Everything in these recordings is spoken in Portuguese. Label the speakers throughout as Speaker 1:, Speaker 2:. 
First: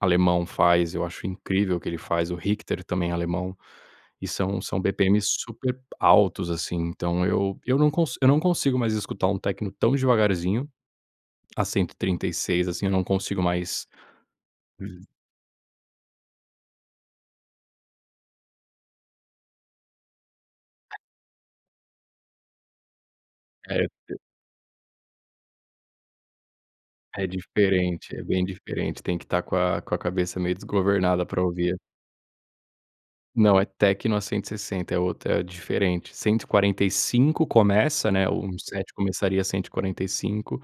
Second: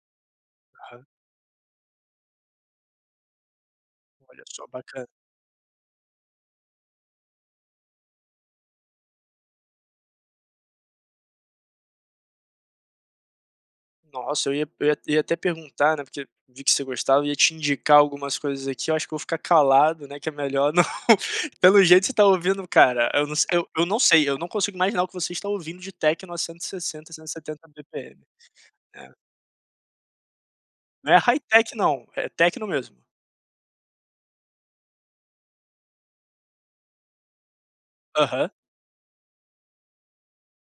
Speaker 1: Alemão faz eu
Speaker 2: Aham.
Speaker 1: acho incrível o que ele faz o Hicter também alemão e
Speaker 2: Olha
Speaker 1: são
Speaker 2: só,
Speaker 1: são
Speaker 2: bacana.
Speaker 1: BPMs super altos, assim, então eu eu não consi eu não consigo mais escutar um techno tão devagarzinho a 136 assim, eu não consigo mais,
Speaker 2: Nossa eu ia eu ia
Speaker 1: hum.
Speaker 2: ia até perguntar, né, porque vi que você gostava ia te indicar algumas coisas aqui eu acho que vou ficar calado, né, que é melhor, não, pelo jeito você tá ouvindo cara, eu não eu
Speaker 1: É
Speaker 2: eu não
Speaker 1: te
Speaker 2: sei, eu não consigo imaginar o que você está ouvindo de techno a 160,
Speaker 1: É
Speaker 2: 170
Speaker 1: diferente
Speaker 2: bpm,
Speaker 1: é bem diferente
Speaker 2: é.
Speaker 1: tem que estar com a com a cabeça meio
Speaker 2: Não é
Speaker 1: desgovernada
Speaker 2: high
Speaker 1: pra
Speaker 2: tech,
Speaker 1: ouvir.
Speaker 2: não? É techno mesmo?
Speaker 1: Não é techno a 160 é outra é diferente 145 começa, né, o
Speaker 2: Aham.
Speaker 1: um set começaria a 145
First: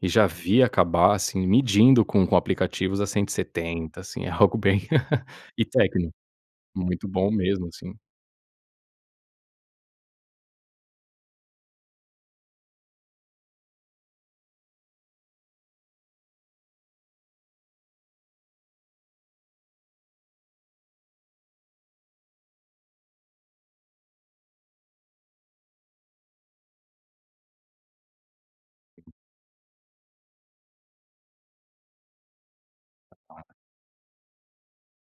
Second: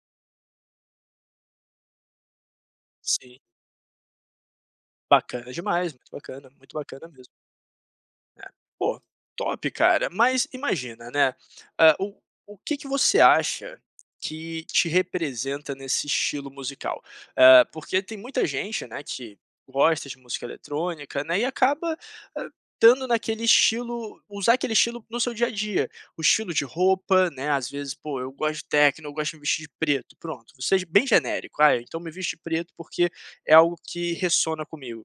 Speaker 1: e já vi acabar assim medindo com com aplicativos a cento e
Speaker 2: Sim.
Speaker 1: setenta assim é algo bem
Speaker 2: Bacana
Speaker 1: e
Speaker 2: demais, muito
Speaker 1: techno.
Speaker 2: bacana, muito
Speaker 1: Muito
Speaker 2: bacana mesmo.
Speaker 1: bom mesmo assim.
Speaker 2: É poxa, top cara, mas imagina, né, hã, o o que que você acha que te representa nesse estilo musical? Hã, porque tem muita gente, né, que gosta de música eletrônica, né, e acaba, ah, dando naquele estilo, usar aquele estilo no seu dia a dia, o estilo de roupa, né, às vezes, poxa, eu gosto de techno, eu gosto de me vestir de preto pronto, vou ser ge bem genérico, ah, então me visto preto porque é
Speaker 1: [unintelligible]
Speaker 2: algo que ressona comigo.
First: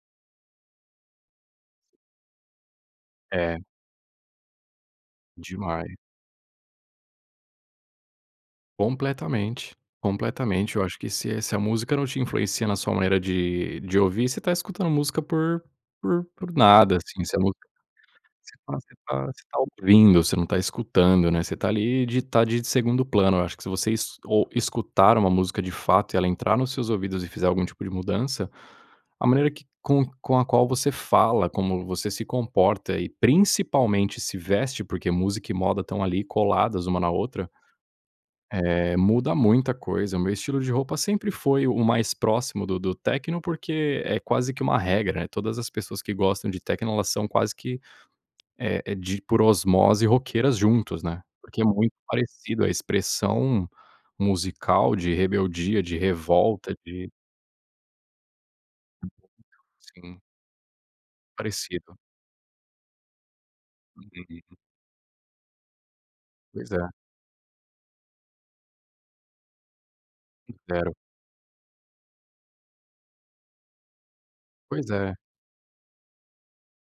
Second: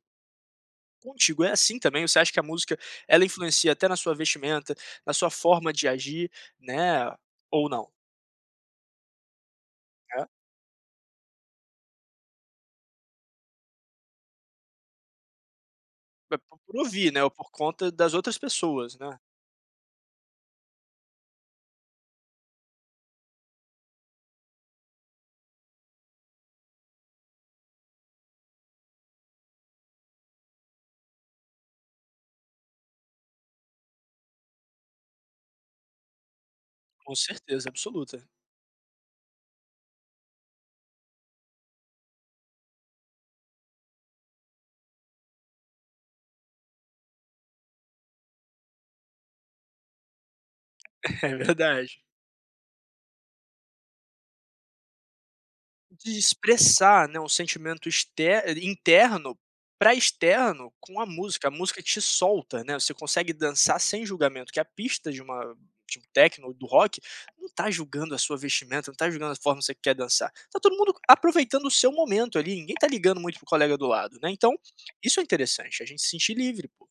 Speaker 2: Contigo é assim também? Você acha que a música ela
Speaker 1: É.
Speaker 2: influencia até na sua vestimenta, na sua forma de
Speaker 1: Demais.
Speaker 2: agir, né, ou não?
Speaker 1: Completamente,
Speaker 2: Hã.
Speaker 1: completamente eu acho que se se a música não te influencia na sua maneira de de ouvir, você tá escutando música por por
Speaker 2: P
Speaker 1: por
Speaker 2: por
Speaker 1: nada
Speaker 2: ouvir,
Speaker 1: assim,
Speaker 2: né, ou
Speaker 1: você não
Speaker 2: por conta das outras
Speaker 1: você fala você
Speaker 2: pessoas, né?
Speaker 1: fala, você tá ouvindo você não tá escutando, né, você tá ali de estar de segundo plano eu acho que se vocês es ou escutar uma música de fato e ela entrar nos seus ouvidos e fizer algum tipo de mudança a maneira que com com a qual você fala, como você se comporta e principalmente se veste, porque música e moda estão ali coladas uma na
Speaker 2: Com
Speaker 1: outra
Speaker 2: certeza absoluta.
Speaker 1: Eh muda muita coisa o meu estilo de roupa sempre foi o mais próximo do do techno, porque é quase que uma regra, eh, todas as pessoas que gostam de techno elas são quase que, eh eh, de por osmose roqueiras juntos, né,
Speaker 2: É
Speaker 1: porque é muito
Speaker 2: verdade.
Speaker 1: parecido a expressão musical de rebeldia, de
Speaker 2: De
Speaker 1: revolta
Speaker 2: expressar,
Speaker 1: de
Speaker 2: né, um sentimento exter eh, interno para
Speaker 1: Sim.
Speaker 2: externo com a música, a música
Speaker 1: Parecido.
Speaker 2: te solta, né, você consegue dançar sem julgamento
Speaker 1: [unintelligible]
Speaker 2: que a pista de uma de um techno ou do
Speaker 1: Pois é.
Speaker 2: rock, não tá julgando a sua vestimenta, não tá julgando a forma que você quer dançar. Tá todo
Speaker 1: Zero.
Speaker 2: mundo aproveitando o seu momento ali, ninguém tá ligando muito para o colega do lado, né, então,
Speaker 1: Pois é.
Speaker 2: isso é interessante, a gente se sentir livre, poxa.